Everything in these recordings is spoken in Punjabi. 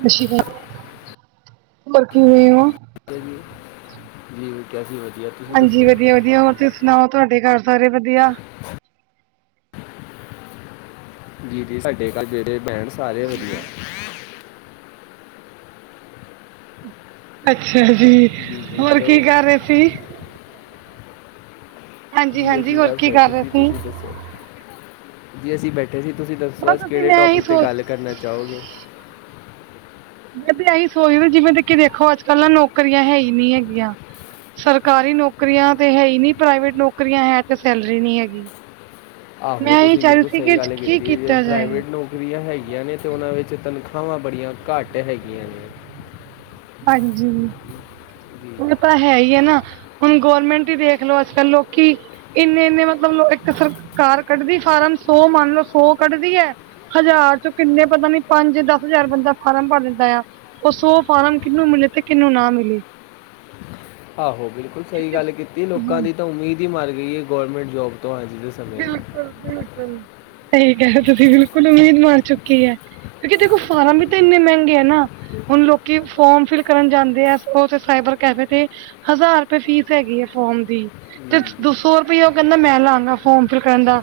ਸਤਿ ਸ਼੍ਰੀ ਅਕਾਲ, ਹੋਰ ਕਿਵੇਂ ਹੋ? ਜੀ ਜੀ ਕੈਸੇ ਵਸੀਅਤ? ਹਾਂਜੀ ਵਧੀਆ ਵਧੀਆ ਹੋਰ, ਤੁਸੀਂ ਸੁਣਾਓ ਤੁਹਾਡੇ ਘਰ ਸਾਰੇ ਵਧੀਆ? ਜੀ ਜ, ਸਾਡੇ ਘਰ ਜਿਹੜੇ ਭੈਣ ਸਾਰੇ ਵਧੀਆ। ਅੱਛਾ ਜੀ, ਜੀ ਹੋਰ ਹੈਲੋ ਕੀ ਕਰ ਰਹੇ ਸੀ? ਹਾਂਜੀ ਜੀ ਹਾਂਜੀ, ਅਸੀਂ ਹੋਰ ਬਸ ਕੀ ਕਰ ਬੈਠੇ ਰਹੇ ਸੀ, ਤੁਸੀਂ ਦੱਸੋ ਜੀ ਅਸੀਂ ਬੈਠੇ। ਦੀਦੀ, ਤੁਸੀਂ ਦੱਸੋ ਬਸ ਅੱਜ ਅਸੀਂ ਕਿਹੜੇ ਮੈਂ ਇਹੀ ਟੋਪਿਕ, 'ਤੇ ਸੋਚ ਗੱਲ ਕਰਨਾ ਚਾਹੋਗੇ। ਮੈਂ ਵੀ ਇਹੀ ਸੋਚਦੀ ਜਿਵੇਂ ਕਿ ਦੇਖੋ, ਅੱਜ ਕੱਲ੍ਹ ਨਾ ਨੌਕਰੀਆਂ ਹੈ ਹੀ ਨਹੀਂ ਹੈਗੀਆਂ। ਸਰਕਾਰੀ ਨੌਕਰੀਆਂ ਤੇ ਹੈ ਹੀ ਨਹੀਂ, ਪ੍ਰਾਈਵੇਟ ਨੌਕਰੀਆਂ ਹੈ ਤੇ ਸੈਲਰੀ ਨਹੀਂ ਹੈਗੀ। ਆਹੋ, ਮੈਂ ਇਹੀ ਤੁਸੀਂ ਚਾਹ ਰਹੀ ਬਿਲਕੁਲ ਸੀ ਸਹੀ ਕਿ ਗੱਲ ਕੀ ਕੀਤੀ ਹੈ, ਜੇ ਕੀਤਾ ਜਾਏ? ਪ੍ਰਾਈਵੇਟ ਨੌਕਰੀ। ਰੀਆਂ ਹੈਗੀਆਂ ਨੇ ਤੇ, ਉਹਨਾਂ ਵਿੱਚ ਤਨਖਾਹਾਂ ਬੜੀਆਂ ਘੱਟ ਹੈਗੀਆਂ ਨੇ। ਹਾਂਜੀ। ਜੀ ਹੁਣ ਤਾਂ ਹੈ ਹੀ ਹੈ, ਨਾ ਹੁਣ ਗੌਰਰਮੈਂਟ ਹੀ ਦੇਖਲੋ ਅੱਜ ਕੱਲ ਲੋਕੀ। ਇੰਨੇ ਇੰਨੇ ਮਤਲਬ ਇੱਕ ਸਰਕਾਰ ਕੱਢਦੀ ਫਾਰਮ ਸੌ ਮੰਨ ਲਓ ਸੌ ਕੱਢਦੀ ਹੈ। ਹਜ਼ਾਰ ਚੋਂ ਕਿੰਨੇ ਪਤਾ ਨੀ ਪੰਜ ਦਸ ਹਜ਼ਾਰ ਬੰਦਾ ਫਾਰਮ ਭਰ ਦੈਂਦਾ ਆ। ਉਹ ਸੌ ਫਾਰਮ ਕਿਹਨੂੰ ਮਿਲੇਤੇ ਕਿਹਨੂੰ ਨਾ ਮਿਲੇ। ਆਹੋ ਬਿਲਕੁਲ ਸਹੀ ਗੱਲ ਕੀਤੀ ਹਾਂ ਲੋਕਾਂ ਦੀ ਤਾਂ ਉਮੀਦ ਹੀ ਮਰ ਗਈ ਹੈ, ਗੌਰਰਮੈਂਟ ਜੋਬ ਤੋਂ ਹਾਂਜੀ। ਬਿਲਕੁਲ ਬਿਲਕੁਲ ਸਹੀ ਗ, ਤੁਸੀਂ ਬਿਲਕੁਲ ਉਮੀਦ ਮਾਰ ਚੁੱਕੀ ਹੈ। ਕਿਉਂਕਿ ਦੇਖੋ ਫਾਰਮ ਵੀ ਤਾਂ ਇੰਨੇ ਮਹਿੰਗੇ ਹੈ ਨਾ। ਹੁਣ ਲੋਕੀ ਫੋਰਮ ਫਿਲ ਕਰਨ ਜਾਂਦੇ ਆ ਸਾਈਬਰ ਕੈਫੇ ਤੇ। ਹਜ਼ਾਰ ਰੁਪਏ ਫੀਸ ਹੈਗੀ ਹੈ ਫੋਮ ਦੀ ਤੇ ਜੀ ਦੋ ਸੋ ਰੁਪਇਆ ਉਹ ਕਹਿੰਦਾ ਮੈਂ ਲਾਗਾ। ਫੋਰਮ ਫਿਲ ਕਰਨ ਦਾ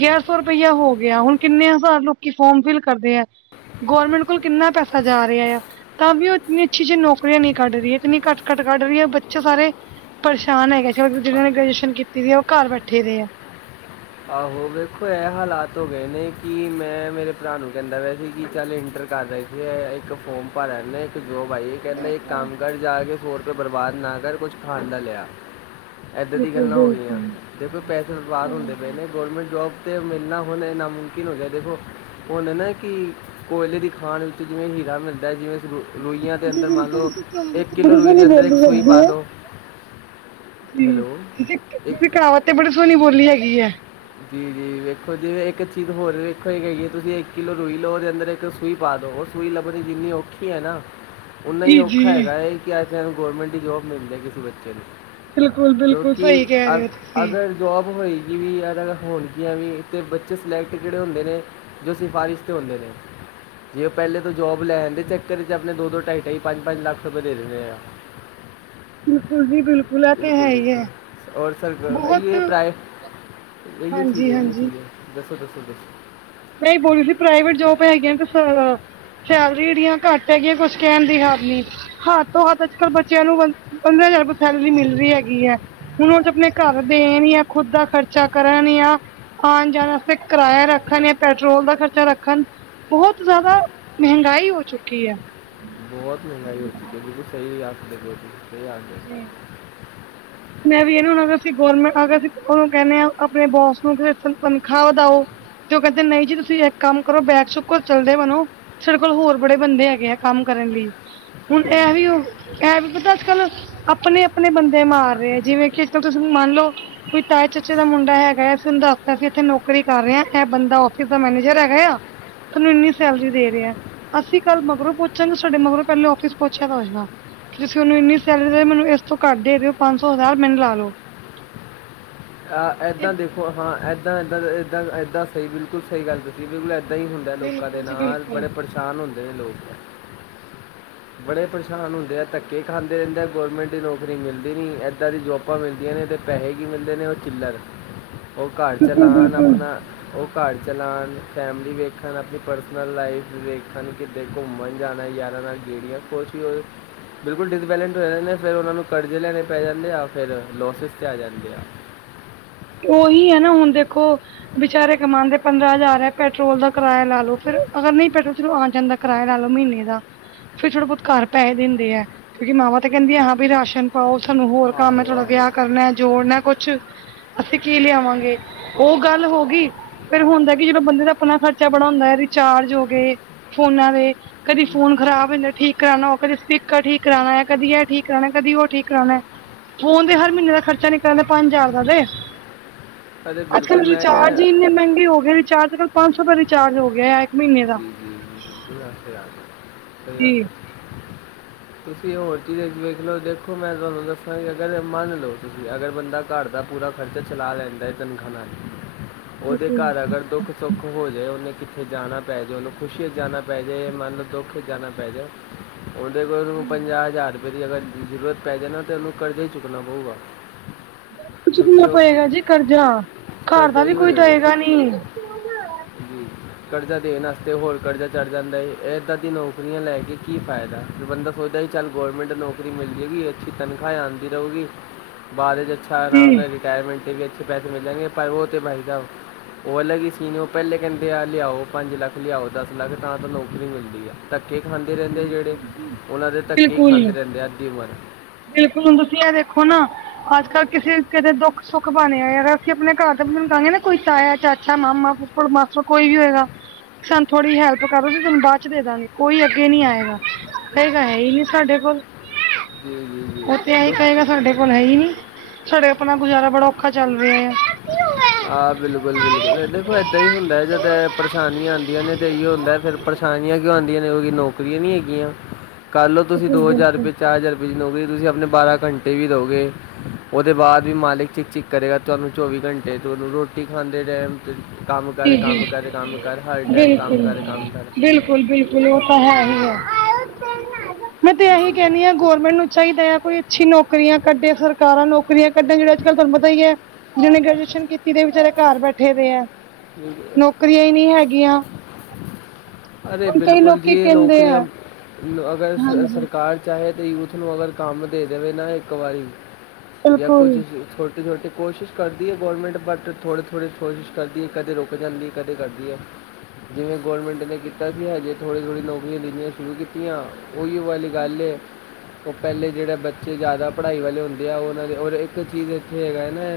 ਗਿਆਰ ਸੌ ਰੁਪਇਆ ਹੋ ਗਿਆ ਹੁਣ ਕਿੰਨੇ ਹਜ਼ਾਰ ਲੋਕੀ ਫੋਰਮ ਫਿਲ ਕਰਦੇ ਆ। ਗੌਰਮੈਂਟ ਕੋਲ ਕਿੰਨਾ ਪੈਸਾ ਜਾ ਰਿਹਾ ਆ। ਤਾਂ ਵੀ ਉਹ ਇੰਨੀ ਅੱਛੀ ਅੱਛੀ ਨੌਕਰੀਆਂ ਨਹੀਂ ਕੱਢ ਰਹੀ ਕਿੰਨੀ ਘੱਟ ਘੱਟ ਕੱਢ ਰਹੀ ਹੈ ਬੱਚਾ ਸਾਰੇ ਪਰੇਸ਼ਾਨ ਹੈਗਾ ਜਿਹਨਾਂ ਨੇ ਗ੍ਰੈਜੂਏਸ਼ਨ ਕੀਤੀ ਹੋਈ ਹੈ, ਉਹ ਘਰ ਬੈਠੇ ਰਹੇ ਆ। ਆਹੋ ਵੇਖੋ ਇਹ ਹਾਲਾਤ ਹੋ ਗਏ ਨੇ ਕਿ ਮੈਂ ਮੇਰੇ ਭਰਾ ਨੂੰ ਕਹਿੰਦਾ ਵਿਆ ਸੀ ਕਿ ਚੱਲ ਇੰਟਰ ਕਰਦੇ ਇੱਕ ਫੋਰਮ ਭਰ ਆ ਇੱਕ ਜੋਬ ਆਈ ਕਹਿੰਦੇ ਇੱਕ ਬਿਲਕੁਲ ਕੰਮ ਕਰ ਜਾ ਕੇ ਸੌ ਰੁਪਏ ਬਰਬਾਦ ਨਾ ਕਰ ਕੁਛ ਖਾਣ ਡਾ ਲਿਆ। ਏਦਾਂ ਦੀ ਬਿਲਕੁਲ ਗੱਲਾਂ ਹੋ ਗਈਆਂ ਬਿਲਕੁਲ ਦੇਖੋ ਪੈਸੇ ਬਰਬਾਦ ਹੁੰਦੇ, ਹਾਂਜੀ ਗੌਰਮੈਂਟ ਜੋਬ 'ਤੇ ਮਿਲਣਾ ਹੁਣ ਨਾਮੁਕਿਨ ਹੋ ਗਿਆ ਦੇਖੋ, ਉਹਨ ਨਾ ਕਿ ਕੋਇਲੇ ਦੀ ਖਾਣ ਵਿੱਚ ਜਿਵੇਂ ਹੀਰਾ ਮਿਲਦਾ ਜਿਵੇ ਸਰੂ ਰੂਈਆਂ ਦੇ ਅੰਦਰ, ਮੰਨ ਬਿਲਕੁਲ ਲਉ ਤੁਸੀਂ ਕਹਾਵਤ ਇੱਕ ਤਾਂ ਕਿੱਲੋ ਬੜੀ ਰੂਈ ਦੇ ਸੋਹਣੀ ਬੋਲੀ ਅੰਦਰ ਇੱਕ ਹੈਗੀ ਸੂਈ ਪਾ ਹੈ ਲਉ ਜੀ ਤੁ ਇੱਕ ਤੁਸੀ ਕਹਾਵਤ ਤੇ ਬੜੀ ਸੋਹਣੀ ਬੋਲੀ ਹੈਗੀ ਹੈ। ਜੀ ਜੀ ਵੇਖੋ ਜਿਵੇਂ ਇੱਕ ਚੀਜ਼ ਹੋਰ ਵੇਖੋ ਹੀ ਹੈਗੀ ਹੈ, ਤੁਸੀਂ ਇੱਕ ਕਿੱਲੋ ਰੋਈ ਲਓ ਉਹਦੇ ਅੰਦਰ ਇੱਕ ਸੂਈ ਪਾ ਦਿਉ। ਸੂਈ ਲੱਭਦੀ ਜਿੰਨੀ ਔਖੀ ਹੈ ਨਾ। ਓਨਾ ਹੀ ਜੀ ਔਖਾ ਜੀ ਹੈਗਾ ਹੈ, ਕਿ ਅ ਗੌਰਰਮੈਂਟ ਜੋਬ ਮਿਲਦੀ ਕਿਸੇ ਬੱਚੇ ਨੂੰ। ਬਿਲਕੁਲ ਬਿਲਕੁਲ ਕਿਉਂਕਿ, ਸਹੀ ਕਹਿ ਅ ਰਹੇ ਹੋ ਤੁਸੀਂ ਅਗਰ ਜੋਬ ਹੋਏਗੀ ਵੀ ਯਾਰ। ਹੋਣਗੀਆਂ ਵੀ ਇਥੇ ਬੱਚੇ ਸਿਲੈਕਟ, ਕਿਹੜੇ ਹੁੰਦੇ ਨੇ ਜੋ ਸਿਫਾਰਸ਼ 'ਤੇ ਹੁੰਦੇ ਨੇ। ਜੇ ਉਹ ਪਹਿਲੇ ਤੋਂ ਜੋਬ ਲੈਣ ਦੇ ਚੱਕਰ ਚ ਆਪਣੇ ਦੋ ਦੋ ਢਾਈ ਢਾਈ ਪੰਜ ਪੰਜ ਲੱਖ ਰੁਪਏ ਦੇ ਦਿੰਦੇ ਆ। ਬਿਲਕੁਲ ਜੀ ਇਹ ਤੇ ਬਿਲਕੁਲ ਹੈ ਹੀ ਬਿਲਕੁਲ ਹੈ ਰ ਸਰ ਬਹੁਤ ਪ੍ਰਏ। ਇਹੀ ਚੀਜ਼ ਹਾਂਜੀ ਹੈ ਇਹੀ ਚੀ ਹੈ ਦੱਸੋ ਦੱਸੋ ਦੱਸੋ। ਮੈਂ ਹੀ ਬੋਲੀ ਸੀ ਪ੍ਰਾਈਵੇਟ ਜੋਬ ਹੈਗੀਆਂ, ਤੇ ਸੈਲਰੀ ਜੜੀਆਂ ਘੱਟ। ਹੈਗੀ ਕੁਛ ਕਹਿਣ ਦੀ ਹਾਰ ਨਹੀਂ। ਹੱ ਤੋਂ ਹੱਥ ਅੱਜ ਕਲ ਬੱਚਿਆਂ ਨੂੰ ਪੰਦਰਾਂ ਹਜ਼ਾਰ ਰੁਪਏ ਸੈਲਰੀ ਮਿਲ ਰਹੀ ਹੈਗੀ ਹੈ। ਹੁਣ ਉਹ ਤੇ ਆਪਣੇ ਘਰ ਦੇ ਨ ਆ ਖੁੱਦ ਦਾ ਖ਼ਰਚਾ ਕਰਨ ਆ। ਆਉਣ ਜਾਣ ਫੇ ਕਿਰਾਇਆ ਰੱਖਣਣੇ। ਪੈਟਰੋਲ ਦਾ ਖ਼ਰਚਾ ਰੱਖਣ, ਬਹੁਤ ਜ਼ਿਆਦਾ ਮਹਿੰਗਾਈ ਹੋ ਚੁੱਕੀ ਹੈ। ਬਹੁਤ ਮਹਿੰਗਾਈ ਹੋ ਚੁੱਕੀ ਬਿਲਕੁਲ ਸਹੀ ਆ ਆ [unintelligible] ਜੀ। ਮੈਂ ਵੀ ਇਹਨੂੰ ਅਗ ਅਸੀਂ ਗੌਰਮੈਂਟ ਅਗਰ ਅਸੀਂ ਉਹਨੂੰ ਕਹਿੰਦੇ ਹਾਂ ਆਪਣੇ ਬੋਸ ਨੂੰ ਤਨਖਾਹ ਵਧਾਓ। ਤੇ ਉਹ ਕਹਿੰਦੇ ਨਹੀਂ ਜੀ ਤੁਸੀਂ ਇੱਕ ਕੰਮ ਕਰੋ ਬੈਗ ਚੁੱਕੋ ਚੱਲਦੇ ਬਣੋ, ਸਾਡੇ ਕੋਲ ਹੋਰ ਬੜੇ ਬੰਦੇ ਹੈਗੇ ਆ ਕੰਮ ਕਰਨ ਲਈ ਹੁਣ ਇਹ ਵੀ ਉਹ ਇਹ ਵੀ ਪਤਾ ਅੱਜ ਕੱਲ ਆਪਣੇ ਆਪਣੇ ਬੰਦੇ ਮਾਰ ਰਹੇ ਹੈ, ਜਿਵੇਂ ਕਿ ਅੱਜ ਕੱਲ ਤੁਸੀਂ ਮੰਨ ਲੋ ਕੋਈ ਤਾਏ ਚਾਚੇ ਦਾ ਮੁੰਡਾ ਹੈਗਾ ਸੀ, ਉਹਨੂੰ ਦੱਸਤਾ ਇੱਥੇ ਨੌਕਰੀ ਕਰ ਰਹੇ ਹਾਂ ਇਹ ਬੰਦਾ ਆਫਿਸ ਦਾ ਮੈਨੇਜਰ ਹੈਗਾ ਆ, ਥੋਨੂੰ ਇੰਨੀ ਸੈਲਰੀ ਦੇ ਰਿਹਾ ਆ। ਅਸੀਂ ਕੱਲ ਮਗਰੋਂ ਪਹਚਾਂਗੇ ਸਾਡੇ ਮਗਰੋਂ ਪਹਿਲੇ ਆਫਿਸ ਪਹੁੰਚਿਆ ਹੋਏਗਾ ਕਿ ਅਸੀਂ ਉਹਨੂੰ ਇੰਨੀ ਸੈਲ ਮੈਨੂੰ ਇਸ ਤੋਂ ਘਰ ਦੇ ਰਹੇ ਹੋ ਪੰਜ ਸੌ ਹਜ਼ਾਰ ਮੈਨੂੰ ਲਾ ਲੋ, ਤੇ ਇੱਦਾਂ ਦੇਖੋ ਹਾਂ ਇੱਦਾਂ ਇੱਦਾਂ ਇੱਦਾਂ ਇੱਦਾਂ ਸਹੀ ਬਿਲਕੁਲ ਸਹੀ ਗੱਲ ਜੀ ਬਿਲਕੁਲ ਇੱਦਾਂ ਹੀ ਹੁੰਦਾ ਲੋਕਾਂ ਦੇ ਬਿਲਕੁਲ ਜੀ ਨਾਲ ਬਿਲਕੁਲ। ਬੜੇ ਪਰੇਸ਼ਾਨ ਹੁੰਦੇ ਨੇ ਲੋਕ ਬੜੇ ਪਰੇਸ਼ਾਨ ਹੁੰਦੇ ਆ, ਧੱਕੇ ਖਾਂਦੇ ਰਹਿੰਦੇ, ਗੌਰਮੈਂਟ ਦੀ ਨੌਕਰੀ ਮਿਲਦੀ ਨਹੀਂ ਇੱਦਾਂ ਦੀ ਜੋਬ ਆਪਾਂ ਮਿਲਦੀਆਂ ਨੇ, ਅਤੇ ਪੈਸੇ ਵੀ ਮਿਲਦੇ ਨੇ ਉਹ ਚਿਲਰ ਉਹ ਘਰ ਚਲਾਉਣ ਬਿਲਕੁਲ-ਬਿਲਕੁਲ। ਆਪਣਾ ਉਹ ਘਰ ਚਲਾਣ, ਫੈਮਿਲੀ ਵੇਖਣ, ਆਪਣੀ ਪਰਸਨਲ ਲਾਈਫ ਦੇੇਖਣ, ਕਿਤੇ ਘੁੰਮਣ ਜਾਣਾ ਯਾਰਾਂ ਨਾਲ ਜਿਹੜੀਆਂ ਕੁਛ ਹੀ ਉਹ ਬਿਲਕੁਲ ਡਿਸਬੈਲੈਂਟ ਹੋ ਜਾਂਦੇ। ਫਿਰ ਉਹਨਾਂ ਨੂੰ ਕਰਜ਼ੇ ਲੈਣੇ ਪੈ ਜਾਂਦੇ ਆ ਫਿਰ ਲੋਸਿਸ ਚ ਆ ਜਾਂਦੇ ਆ। ਉਹੀ ਹੈ ਨਾ ਹੁਣ ਦੇਖੋ ਵਿਚਾਰੇ ਕਮਾਦੇ ਪੰਦਰਾਂ ਹਜ਼ਾਰ ਹੈ ਪੈਟਰੋਲ ਦਾ ਕਿਰਾਇਆ ਲਾ ਲੋੋ ਫੇਰ ਅਗਰ ਨਹੀਂ ਪੈਟਰੋਲ 'ਚ ਆ ਜਾਂਦਾ ਕਿਰਾਇਆ ਲਾ ਲਓ ਮਹੀਨੇ ਦਾ, ਫੇਰ ਥੋੜਾ ਬਹੁਤ ਘਰ ਪੈਸੇ ਦਿੰਦੇ ਆ, ਕਿਉਂਕਿ ਮਾਵਾਂ ਤਾਂ ਕਹਿੰਦੀ ਆ ਹਾਂ ਵੀ ਰਾਸ਼ਨ ਪਾਓ ਸਾਨੂੰ ਹੋਰ ਕੰਮ ਹੈ ਥੋਡਾ ਆਹੋ ਵਿਆਹ ਕਰਨਾ, ਜੋੜਨਾ ਕੁਛ ਅਸੀਂ ਕੀ ਲਿਆਵਾਂਗੇ। ਉਹ ਗੱਲ ਹੋ ਗਈ ਫੇਰ ਹੁੰਦਾ ਕਿ ਜਦੋਂ ਬੰਦੇ ਦਾ ਆਪਣਾ ਖਰਚਾ ਬੜਾ ਹੁੰਦਾ ਹੈ, ਰਿਚਾਰਜ ਹੋ ਗੇ ਫੋਨਾ ਦੇ ਕਦੀ ਫੋਨ ਖਰਾਬ ਹ ਜਾਂਦਾ। ਠੀਕ ਕਰਾਉਣਾ ਉਹ ਕਦੇ ਸਪੀਕਰ ਠੀਕ ਕਰਾਉਣਾ ਕਦੀ ਇਹ ਠੀਕ ਕਰਾਉਣਾ ਕਦੀ ਉਹ ਠੀਕ ਕਰਾਉਣਾ ਹੈ। ਫੋਨ ਤੇ ਹਰ ਮਹੀਨੇ ਦਾ ਖਰਚਾ ਨਿਕਲਦਾ ਪੰਜ ਹਜ਼ਾਰ ਦਾ ਵੇ ਅਰੇ ਅੱਜ ਕੱਲ ਬਿਲਕੁਲ ਮੈਂ ਕਹਿ ਰਿਚਾਰਜ ਰਿਹਾ ਹੀ ਇੰਨੇ ਮਹਿੰਗੇ ਹੋ ਗਏ ਚਾਰ ਸੌ ਤੇ ਪੰਜ ਸੌ ਰੁਪਏ ਰਿਚਾਰਜ ਹੋ ਗਿਆ। ਜੀ ਜੀ ਬਿਲਕੁਲ ਯਾਦ ਹੈ ਸਹੀ ਯਾਦ ਹੈ। ਤੁਸੀਂ ਹੋਰ ਚੀਜ਼ ਵੇਖ ਲਓ ਦੇਖੋ ਮੈਂ ਤੁਹਾਨੂੰ ਦੱਸਾਂ ਕਿ ਅਗਰ ਮੰਨ ਲਓ ਤੁਸੀਂ ਅਗਰ ਬੰਦਾ ਘਰ ਦਾ ਪੂਰਾ ਖਰਚਾ ਚਲਾ ਲੈਂਦਾ। ਹੈ ਤਨਖਾਂਹ ਨਾਲ ਉਹਦੇ ਘਰ ਅਗਰ ਦੁੱਖ ਸੁੱਖ ਹੋ ਜਾਏ। ਉਹਨੇ ਕਿੱਥੇ ਜਾਣਾ ਪੈ ਜਾਵੇ। ਉਹਨੂੰ ਖੁਸ਼ੀ ' ਜਾਣਾ ਪੈ ਜਾਏ ਮਨ ਨੂੰ ਦੁੱਖ ਜਾਣਾ ਪੈ ਜਾਏ। ਉਹਦੇ ਕੋਲ ਨੂੰ ਪੰਜਾਹ ਹਜ਼ਾਰ ਰੁਪਏ ਦੀ ਅਗਰ ਜ਼ਰੂਰਤ ਪੈ ਜਾਵੇ ਤੇ ਉਹ ਨੂੰ ਕਰਜ਼ਾ ਹੀ ਚੁੱਕਣਾ ਪਵੇਗਾ। ਬਸ ਕੁਝ ਨਾ ਪਏਗਾ ਜੀ ਕਰਜ਼ਾ ਘਰ ਦਾ ਕਰਜ਼ਾ ਵੀ ਹੀ ਹੋ ਕੋਈ ਜਾਊਗਾ ਦਵੇਗਾ ਨੀ ਜੀ ਕਰਜ਼ਾ ਦੇਣ ਵਾਸਤੇ ਹੋਰ ਕਰਜ਼ਾ ਚੜ੍ਹ ਜਾਂਦਾ ਹੈਏ ਇਏਦਾਂ ਦੀ ਨੌਕਰੀਆਂ ਲੈ ਕੇ ਕੀ ਫਾਇਦਾ ਫਿਰ ਬੰਦਾ ਸੋਚਦਾ ਸੀ। ਚੱਲ ਗੌਰਮੈਂਟ ਨੌਕਰੀ ਮਿਲ ਜਾਵੇਗੀ। ਅੱਛੀ ਤਨਖਾਹ ਆਂਦੀ ਰਹੂਗੀ ਬਾਅਦ ਚ' ਅੱਛਾ ਜੀ ਇਨਾਮ ਨਾਲ ਰਿਟਾਇਰਮੈਂਟ 'ਤੇ ਵੀ ਅੱਛੇ ਪੈਸੇ ਮਿਲਣਗੇ, ਪਰ ਉਹ ਤਾਂ ਬਾਈ ਸਾਬ ਉਹ ਅਲੱਗ ਹੀ ਸੀਨ ਪਹਿਲੇ ਕਹਿੰਦੇ, ਆ ਲਿਆਓ, ਪੰਜ ਲੱਖ ਲਿਆਓ, ਦੱਸ ਲੱਖ ਤਾਂ ਨੌਕਰੀ ਮਿਲਦੀ ਆ। ਧੱਕੇ ਖਾਂਦੇ ਰਹਿੰਦੇ ਆ ਜਿਹੜੇ, ਉਹਨਾਂ ਦੇ ਧੱਕੇ ਹੀ ਬਿਲਕੁਲ ਖਾਂਦੇ ਰਹਿੰਦੇ ਆ ਅੱਧੀ ਉਮਰ ਬਿਲਕੁਲ ਹੁਣ ਤੁਸੀਂ ਇਹ ਦੇਖੋ ਨਾ ਅੱਜ ਕੱਲ੍ਹ ਕਿਸੇ ਕਿ ਦੇ ਦੁੱਖ ਸੁੱਖ ਬਣਿਆ ਆ ਗਾ ਅਸੀਂ ਆਪਣੇ ਘਰ ਚ ਬਾਨਾ, ਕੋਈ ਤਾਇਆ, ਚਾਚਾ, ਮਾਮਾ ਮਾਸਟਰ ਕੋਈ ਵੀ ਹੋਏਗਾ, ਸਾਨੂੰ ਥੋੜੀ ਹੈਲਪ ਕਰੋ ਥੋਨੂੰ ਬਾਅਦ 'ਚ ਦੇ ਦਾਂਗੇ ਕੋਈ ਅੱਗੇ ਨਹੀਂ ਆਏਗਾ ਹੈਗਾ ਕਹਿੰਦਾ ਹੈ ਹੀ ਨਹੀਂ ਸਾਡੇ ਕੋਲ ਜੀ ਜੀ ਜੀ ਉਹ ਤੇ ਐਹੀ ਲੋਕ ਕਹੇਗਾ ਸਾਡੇ ਕੋਲ ਹੈ ਹੀ ਨੀ, ਸਾਡੇ ਆਪਣਾ ਗੁਜਾਰਾ ਬੜਾ ਔਖਾ ਚੱਲ ਰਿਹਾ ਆ। ਆਹ ਬਿਲਕੁਲ, ਬਿਲਕੁਲ ਦੇਖੋ ਏਦਾਂ ਹੀ ਹੁੰਦਾ। ਜਦ ਪਰੇਸ਼ਾਨੀਆਂ ਆਉਂਦੀਆਂ ਨੇ ਤੇ ਇਹੀ ਹੁੰਦਾ ਫੇਰ ਪਰੇਸ਼ਾਨੀਆਂ ਕਿਉਂ ਆਉਂਦੀਆਂ ਨੇ ਉਹੀ ਨੌਕਰੀਆਂ ਨੀ ਹੈਗੀਆਂ, ਕੱਲ ਤੁਸੀਂ ਬਿਲਕੁਲ ਦੋ ਹਜ਼ਾਰ ਬਿਲਕੁਲ ਰੁਪਏ, ਚਾਰ ਹਜ਼ਾਰ ਮਿਲੋਗੇ ਤੁਸੀਂ ਆਪਣੇ ਬਾਰਾਂ ਘੰਟੇ ਵੀ ਦਿਉਗੇ ਉਹਦੇ ਬਾਅਦ ਵੀ ਮਾਲਿਕ ਚਿਕ ਚਿਕ ਕਰੇਗਾ ਤੁਹਾਨੂੰ ਚੌਵੀ ਘੰਟੇਨੂੰ ਰੋਟੀ ਖਾਂਦੇ ਟਾਇਮ ਕੰਮ ਕਰ, ਜੀ ਜੀ ਕੰਮ ਕਰ, ਕੰਮ ਕਰ, ਹਰ ਟਾਈਮ ਕੰਮ ਬਿਲਕੁਲ ਕਰ ਕੰਮ ਕਰ ਬਿਲਕੁਲ ਬਿਲਕੁਲ ਉਹ ਤਾਂ ਹੈ ਹੀ ਹੈ ਬਿਲਕੁਲ [inaudible] ਮੈਂ ਤੇ ਇਹੀ ਬਿਲਕੁਲ ਕਹਿਣੀ ਆ ਗੈਰਮੈਂਟ ਨੂੰ ਚਾਹੀਦਾ ਹੈ। ਕੋਈ ਅੱਛੀ ਨੌਕਰੀਆਂ ਕੱਢੇ ਸਰਕਾਰਾਂ ਨੌਕਰੀਆਂ ਕੱਢਣ ਜਿਹੜੇ ਅੱਜ ਕੱਲ੍ਹ ਤੁਹਾਨੂੰ ਪਤਾ ਹੀ ਹੈ ਜਿਹੇ ਗ੍ਰੈਜੂਏਸ਼ਨ ਕੀਤੀ ਤੇ ਵਿੱਚਾਰੇ ਘਰ ਬੈਠੇ ਦੇ ਹੈ ਜੀ, ਬਿਲਕੁਲ ਨੌਕਰੀਆਂ ਹੀ ਨਹੀਂੀ ਹੈਗੀਆਂ। ਅਰੇ ਹੁਣ ਕਈ ਬਿਲਕੁਲ ਜੀ ਲੋਕੀ ਇਹ ਕਹਿੰਦੇ ਆ ਨੌਕਰੀਆਂ ਅਗਰ ਹਾਂਜੀ ਸਰਕਾਰ ਚਾਹੇ ਤਾਂ ਯੂਥ ਨੂੰ ਅਗਰ ਕੰਮ ਦੇ ਦੇਵੇ ਨਾ ਇੱਕ ਵਾਰੀ ਜਾਂ ਕੁਝ ਬਿਲਕੁਲ ਛੋਟੀ ਛੋਟੀ ਕੋਸ਼ਿਸ਼ ਕਰਦੀ ਹੈ। ਗੌਰਮੈਂਟ ਬਟ ਥੋੜੀ ਥੋੜੀ ਕੋਸ਼ਿਸ਼ ਕਰਦੀ ਹੈ ਕਿ ਕਦੇ ਰੁਕ ਜਾਂਦੀ ਹੈ ਕਦੇ ਕਰਦੀ ਹੈ। ਜਿਵੇਂ ਗੋੌਰਮੈਂਟ ਨੇ ਕੀਤਾ ਸੀ। ਹਜੇ ਥੋੜ੍ਹੀ ਥੋੜ੍ਹੀ ਨੌਕਰੀਆਂ ਦਿਣੀਆਂ ਸ਼ੁਰੂ ਕੀਤੀਆਂ। ਉਹੀ ਵਾਲੀ ਗੱਲ ਹੈ। ਉਹ ਪਹਿਲੇ ਜਿਹੜੇ ਬੱਚੇ ਜ਼ਿਆਦਾ ਪੜ੍ਹਾਈ ਵਾਲੇ ਹੁੰਦੇ ਆ। ਉਹਨਾਂ ਦੇ ਔਰ ਇੱਕ ਚੀਜ਼ ਇੱਥੇ ਹੈਗਾ ਨਾ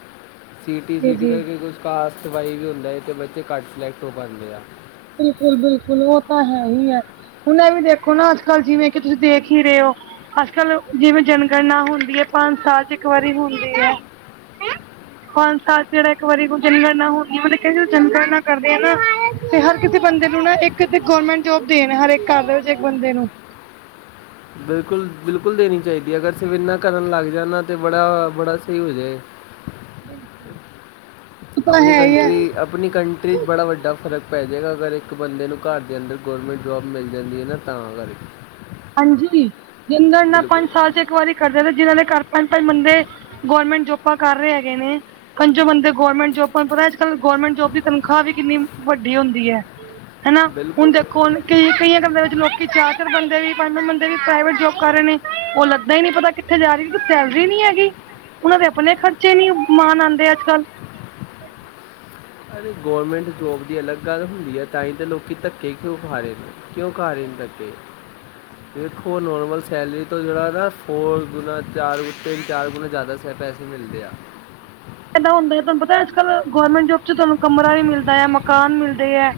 [inaudible] ਸਿਟੀ ਜੀ ਸਿਟੀ ਜੀ ਕਰਕੇ ਕੁਛ ਕਾਸਟ ਵਾਈਜ ਵੀ ਹੁੰਦਾ। ਏ ਅਤੇ ਬੱਚੇ ਘੱਟ ਸਿਲੈਕਟ ਹੋ ਪਾਉਂਦੇ ਆ। ਬਿਲਕੁਲ ਬਿਲਕੁਲ ਉਹ ਤਾਂ ਹੈ ਹੀ ਹੈ। ਹੁਣ ਵੀ ਦੇਖੋ ਨਾ ਅੱਜ ਕੱਲ ਜਿਵੇਂ ਕਿ ਤੁਸੀਂ ਦੇਖ ਹੀ ਰਹੇ ਹੋ। ਅੱਜ ਕਲ ਜਿਵੇਂ ਜਨਗਣਨਾ ਹੁੰਦੀ ਹੈ ਪੰਜ ਸਾਲ ਚ ਇੱਕ ਵਾਰੀ ਹੁੰਦੀ ਹੈ। [inaudible] ਪੰਜ ਸਾਲ ਚ ਜਿਹੜਾ ਇੱਕ ਵਾਰੀਈ ਜਨਗਣ ਨਾ ਹੁੰਦੀ ਮਤਲਬ ਜੰਗਣ ਨਾ ਕਰਦੇ ਆ ਨਾ ਤੇ ਹਰ ਕਿਸੇ ਬੰਦੇ ਨੂੰ ਨਾ ਇੱਕ ਗਵਰਮੈਂਟ ਜੋਬ ਦੇਣ ਹਰੇਕ ਕਰਹੇ ਇੱਕ ਬੰਦੇ ਨੂੰ ਬਿਲਕੁਲ ਬਿਲਕੁਲ ਦੇਣੀ ਚਾਹੀਦੀ ਹੈ ਅਗਰ ਸਿਰਫ਼ ਇਨਾ ਕਰਨ ਲੱਗ ਜਾਣਾ ਤੇ ਬੜਾ ਬੜਾ ਸਹੀ ਹੋ ਜਾਏ [inaudible] ਉਹ ਤਾਂ ਆਪਣੀ ਹੈ ਹੀ ਕੰਟਰੀ ਹੈ। ਆਪਣੀ ਕੰਟਰੀ 'ਚ ਬੜਾ ਵੱਡਾ ਫਰਕ ਪੈ ਜਾਵੇਗਾ ਅਗਰ ਇੱਕ ਬੰਦੇ ਨੂੰ ਘਰ ਦੇ ਅੰਦਰ ਗੌਰਮੈਂਟ ਜੋਬ ਮਿਲ ਜਾਂਦੀ ਹੈ ਨਾ ਤਾਂ ਕਰ ਕੇ ਹਾਂਜੀ ਜਿੰਗਡਨਾਂ ਨਾਲ ਪੰਜ ਸਾਲ ਚ ਇੱਕ ਵਾਰੀ ਕਰ ਜਾਂਦੇ ਜਿਹਨਾਂ ਦੇ ਘਰ ਪੰਜ ਪੰਜ ਬੰਦੇ ਗੌਰਰਮੈਂਟ ਜੋਬਾਂ ਕਰ ਰਹੇ ਹੈਗੇ ਨੇ ਪੰਜੋ ਬੰਦੇ ਗੌਰਮੈਂਟ ਜੋਬ ਤੁਹਾਨੂੰ ਪਤਾ ਅੱਜ ਕੱਲ ਗੌਰਰਮੈਂਟ ਜੋਬ ਦੀ ਤਨਖਾਹ ਵੀ ਕਿੰਨੀ ਵੱਡੀ ਹੁੰਦੀ ਹੈ ਹਨਾ ਹੁਣ ਬਿਲਕੁਲ ਦੇਖੋੁ ਕਈ ਕਈਆਂ ਕੰਮਾਂ ਵਿੱਚ ਲੋਕ ਚਾਰ ਚਿਰ ਬਣਦੇ ਵੀ ਬੰਦੇ ਵੀ ਪ੍ਰਾਈਵੇਟ ਜੋਬ ਕਰ ਰਹੇ ਨੇ ਉਹ ਲੱਗਦਾ ਹੀ ਨੀ ਪਤਾ ਕਿੱਥੇ ਜਾ ਰਹੀ ਕਿਉ ਸੈਲਰੀ ਨੀ ਹੈਗੀ ਉਹਨਾਂ ਦੇ ਆਪਣੇ ਖਰਚੇ ਨਹੀਂ ਮਾਣ ਆਉਂਦੇ ਅੱਜ ਕੱਲ੍ਹ ਅ ਗਵੌਰਮੈਂਟ ਜੋਬ ਦੀ ਅਲੱਗ ਗੱਲ ਹੁੰਦੀ ਹੈ ਤਾਂ ਹੀ ਤਾਂ ਲੋਕੀ ਧੱਕੇ ਕਿਉਂ ਉ ਖਾ ਰਹੇ ਨੇ ਕਿਉਂ ਕਾਰ ਕਰਤੇ ਦੇਖੋ ਨੋਰਮਲ ਸੈਲਰੀ ਤੋਂ ਜਿਹੜਾ ਨਾ ਫੋਰ ਗੁਣਾ ਚਾਰ ਤਿੰਨ ਚਾਰ ਗੁਣਾ ਜ਼ਿਆਦਾ ਪੈਸੇ ਮਿਲਦੇ ਆ ਇੱਦਾਂ ਹੁੰਦਾ ਹੈ ਤੁਹਾਨੂੰ ਪਤਾ ਅੱਜ ਕੱਲ ਗਵੌਰਰਮੈਂਟ ਜੋਬ ਚ ਤੁਹਾਨੂੰ ਕਮਰਾ ਵੀ ਮਿਲਦਾ ਹੈ ਮਕਾਨ ਮਿਲਦੇ ਹੈ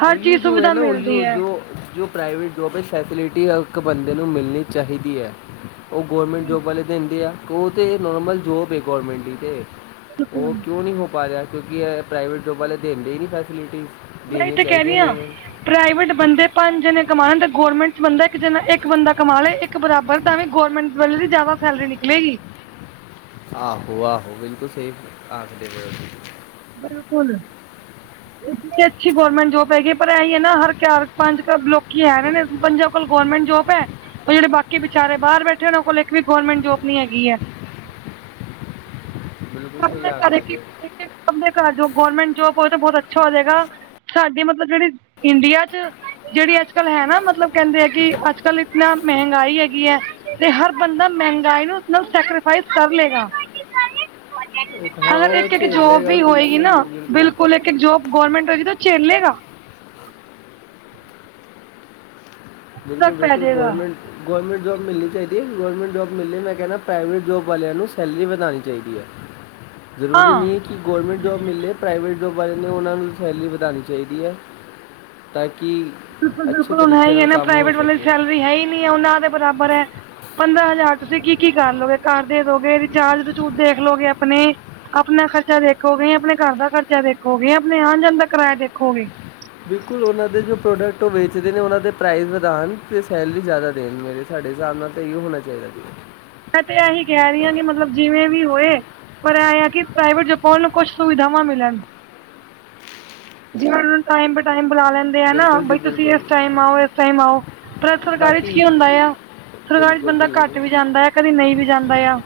ਹਰ ਓਹੀ ਚੀਜ਼ ਜੋ ਹੈ ਸੁਵਿਧਾ ਨਾ ਓਹੀ ਮਿਲਦੀ ਹੈ ਜੋ ਜੋ ਪ੍ਰਾਈਵੇਟ ਜੋਬ ਵਿੱਚ ਫੈਸਿਲਿਟੀ ਹਰ ਇੱਕ ਬੰਦੇ ਨੂੰ ਮਿਲਣੀ ਚਾਹੀਦੀ ਹੈ ਉਹ ਗੌਰਮੈਂਟ ਜੋਬ ਵਾਲੇ ਦਿੰਦੇ ਆ ਉਹ ਤਾਂ ਨਾਰਮਲ ਜੋਬ ਹੈ ਗੌਰਮੈਂਟ ਦੀ ਤਾਂ ਉਹ ਬਿਲਕੁਲ ਕਿਉਂ ਨਹੀਂ ਹੋ ਪਾ ਰਿਹਾ ਕਿਉਂਕਿ ਪ੍ਰਾਈਵੇਟ ਜੋਬ ਵਾਲੇ ਦਦੇ ਹੀ ਨਹੀਂ ਫੈਸਿਲਿਟੀ ਦੇਣੀ ਕਹਿਦੀ ਹ। ਪ੍ਰਾਈਵੇਟ ਬੰਦੇ ਪੰਜ ਜਣੇ ਕਮਉਣ ਤੇ ਗੌਰਮੈਂਟ ਚ ਬੰਦਾ ਇੱਕ ਜਣਾ ਇੱਕ ਬੰਦਾ ਕਮਾ ਲੈ ਇੱਕ ਬਰਾਬਰ ਦਾ ਵੀ ਗੌਰਮੈਂਟ ਵੱਲ ਜ਼ਿਆਦਾ ਸੈਲਰੀ ਨਿਕਲੇਗੀ। ਆਹੋ ਆਹੋ ਬਿਲਕੁਲ ਸਹੀ ਆਖਦੇ ਪੈਓ। ਬਿਲਕੁਲ। [inaudible] ਅੱਛੀ ਗੌਰਮੈਂਟ ਜੋਬ ਹੈਗੀ ਪਰ ਇਹੀ ਹੈ ਨਾ ਹਰ ਚਾਰ ਪੰਜ ਲੋਕੀ ਹੈ ਨੇ ਨੇ ਪੰਜ ਕੋਲ ਗੌਰਮੈਂਟ ਜੋਬ ਹੈ ਉਹ ਜਿਹੜੇ ਬਾਕੀ ਵਿਚਾਰੇ ਬਾਹਰ ਬੈਠੇ ਉਹਨਾਂ ਕੋਲ ਇੱਕ ਵੀ ਗੌਰਮੈਂਟ ਜੋਬ ਨੀ ਹੈਗੀ ਹੈ ਬਿਲਕੁਲ ਸਹੀ ਆਖਦੇ ਪਏ ਜੋ ਗਵਰਮੈਂਟ ਜੋਬ ਹੋ ਬਹੁਤ ਅੱਛਾ ਹੋ ਜਾਏਗਾ ਸਾਡੀ ਮਤਲਬ ਜਿਹੜੀ ਇੰਡੀਆ ਚ ਜਿਹੜੀ ਅੱਜ ਕੱਲ੍ਹ ਹੈ ਨਾ ਮਤਲਬ ਕਹਿੰਦੇ ਆ ਕਿ ਅੱਜ ਕੱਲ ਇਤਨਾ ਮਹਿੰਗਾਈ ਹੈਗੀ ਹੈ ਤੇ ਹਰ ਬੰਦਾ ਮਹਿੰਗਾਈ ਨੂੰ ਨਾਲ ਸੈਕਰੀਫਾਈਸ ਕਰ ਲਏਗਾ ਹੋ। ਉਹ ਹਾਂ ਅਗਰ ਉਹ ਇੱਕ ਇੱਕ ਜੋਬ ਝੇਲੇਗਾ ਵੀ ਹੋਏਗੀ ਕਿਉਂਕਿ ਨਾ ਬਿਲਕੁਲ ਇੱਕ ਇੱਕ ਜੋਬ ਗਵਰਮੈਂਟ ਹੋਏਗੀ ਤਾਂ ਝੇਲੇਗਾ ਬਿਲਕੁਲ ਸਕ ਪੈ ਬਿਲਕੁਲ ਜਾਏਗਾ ਗੌਰਮੈਂਟ ਗਵਰਮੈਂਟ ਜੋਬ ਮਿਲਣੀ ਚਾਹੀਦੀ ਹੈ ਗੌਰਰਮੈਂਟ ਜੋਬ ਮਿਲਲੀ ਮੈਂ ਕਹਿਣਾ ਪ੍ਰਾਈਵੇਟ ਜੋਬ ਵਾਲਿਆਂ ਨੂੰ ਸੈਲਰੀ ਵਧਉਣੀ ਚਾਹੀਦੀ ਹੈ ਜ਼ਰੂਰੀ ਹਾਂ ਨਹੀਂ ਕਿ ਗੌਰਮੈਂਟ ਜੋਬ ਮਿਲੇ ਪ੍ਰਾਈਵੇਟ ਜੋਬ ਬਾਰੇ ਨੇ ਉਹਨਾਂ ਨੂੰ ਸੈਲਰੀ ਵਧਾਉਣੀ ਚਾਹੀਦੀ ਹੈ ਤਾਂ ਕਿ ਬਿਲਕੁਲ ਅੱਛੇ ਬਿਲਕੁਲ ਹੁਣ ਹੈ ਤਰੀਕੇ ਹੀ ਹੈ ਨਾਲ ਨਾ ਕੰਮ ਹੋ ਪ੍ਰਾਈਵੇਟ ਵਾਲੇ ਸਕੇ ਸੈਲਰੀ ਹੈ ਹੀ ਨੀ ਹੈ ਉਹਨਾਂ ਦੇ ਬਰਾਬਰ ਹੈ ਪੰਦਰਾਂ ਹਜ਼ਾਰ ਤੁਸੀਂ ਕੀ ਕੀ ਕਰ ਲੋਗੇ ਘਰ ਦੇ ਦੋਗੇ ਚਾਜ਼ ਬਚੂਜ ਦੇਖਲੋਗੇ ਆਪਣੇ ਆਪਣਾ ਖਰਚਾ ਦੇਖੋਗੇ ਆਪਣੇ ਘਰ ਦਾ ਖਰਚਾ ਦੇਖੋਗੇ ਆਪਣੇ ਆਉਣ ਜਾਣ ਦਾ ਕਿਰਾਇਆ ਦੇਖੋਗੇ ਬਿਲਕੁਲ ਉਹਨਾਂ ਦੇ ਜੋ ਪ੍ਰੋਡਕਟ ਉਹ ਵੇਚਦੇ ਨੇ ਉਹਨਾਂ ਦੇ ਪ੍ਰਾਈਜ਼ ਵਧਾਉਣ ਅਤੇ ਸੈਲਰੀ ਜ਼ਿਆਦਾ ਦੇਣ ਮੇਰੇ ਸਾਡੇ ਹਿਸਾਬ ਨਾਲ ਤਾਂ ਹਿਸਾਬ ਹੋਣਾ ਚਾਹੀਦਾ ਜ ਮੈਂ ਤੇ ਇਹੀ ਕਹਿ ਰਹੀ ਹਾਂ ਕਿ ਮਤਲਬ ਜਿਵੇਂ ਵੀ ਹੋਏ ਪਰ ਆ ਕਿ ਪ੍ਰਾਈਵੇਟ ਜ ਕੋ ਨਾ ਕੁਛ ਸੁਵਿਧਾਵ ਮਿਲਣ ਜਿਵੇਂ ਉਹ ਨੂੰ ਟਾਈਮ ਟਾਈਮੁ ਲੈਂਦਾ ਨਾ ਬਿਲਕੁਲ ਜੀ ਬ ਤੁਸੀਂ ਬਿਲਕੁਲ ਇਸ ਟਾਈਮ ਆਓ ਇਸ ਟਾਈਮ ਆਓ ਪਰ ਸਰਕਾਰੀ ਚ ਬਾਕੀ ਕੀ ਹੁੰਦਾ ਆ ਸਰਕਾਰੀ ਬਿਲਕੁਲ ਬੰਦਾ ਬਿਲਕੁਲ ਘੱਟ ਵੀ ਜਾਂਦਾ ਆ, ਕਦੀ ਨਹੀਂ ਵੀ ਜਾਂਦਾ ਆ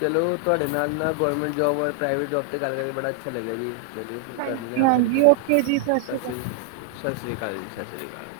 ਚਲੋ ਤੁਹਾਡੇ ਨਾਲ- ਨਾਲ ਗੌਰਮੈਂਟ ਜੋਬ ਔਰ ਪ੍ਰਾਈਵੇਟ ਜੋਬ 'ਤੇ ਗੱਲ ਕਰ ਕੇ ਬੜਾ ਅੱਛਾ ਲੱਗਿਆ ਜੀ ਜਦੋਂ ਫਿਰ ਕਰਨੀ ਹਾਂਜੀ ਹਾਂ ਫਿਰ ਹਾਂਜੀ ਕਦੀ, ਓਕੇ ਜੀ ਸਤਿ ਸ਼੍ਰੀ ਅਕਾਲ ਸਤਿ ਸ੍ਰੀ ਅਕਾਲ ਸਤਿ ਸ੍ਰੀ ਅਕਾਲ ਜੀ ਸਤਿ ਸ੍ਰੀ ਅਕਾਲ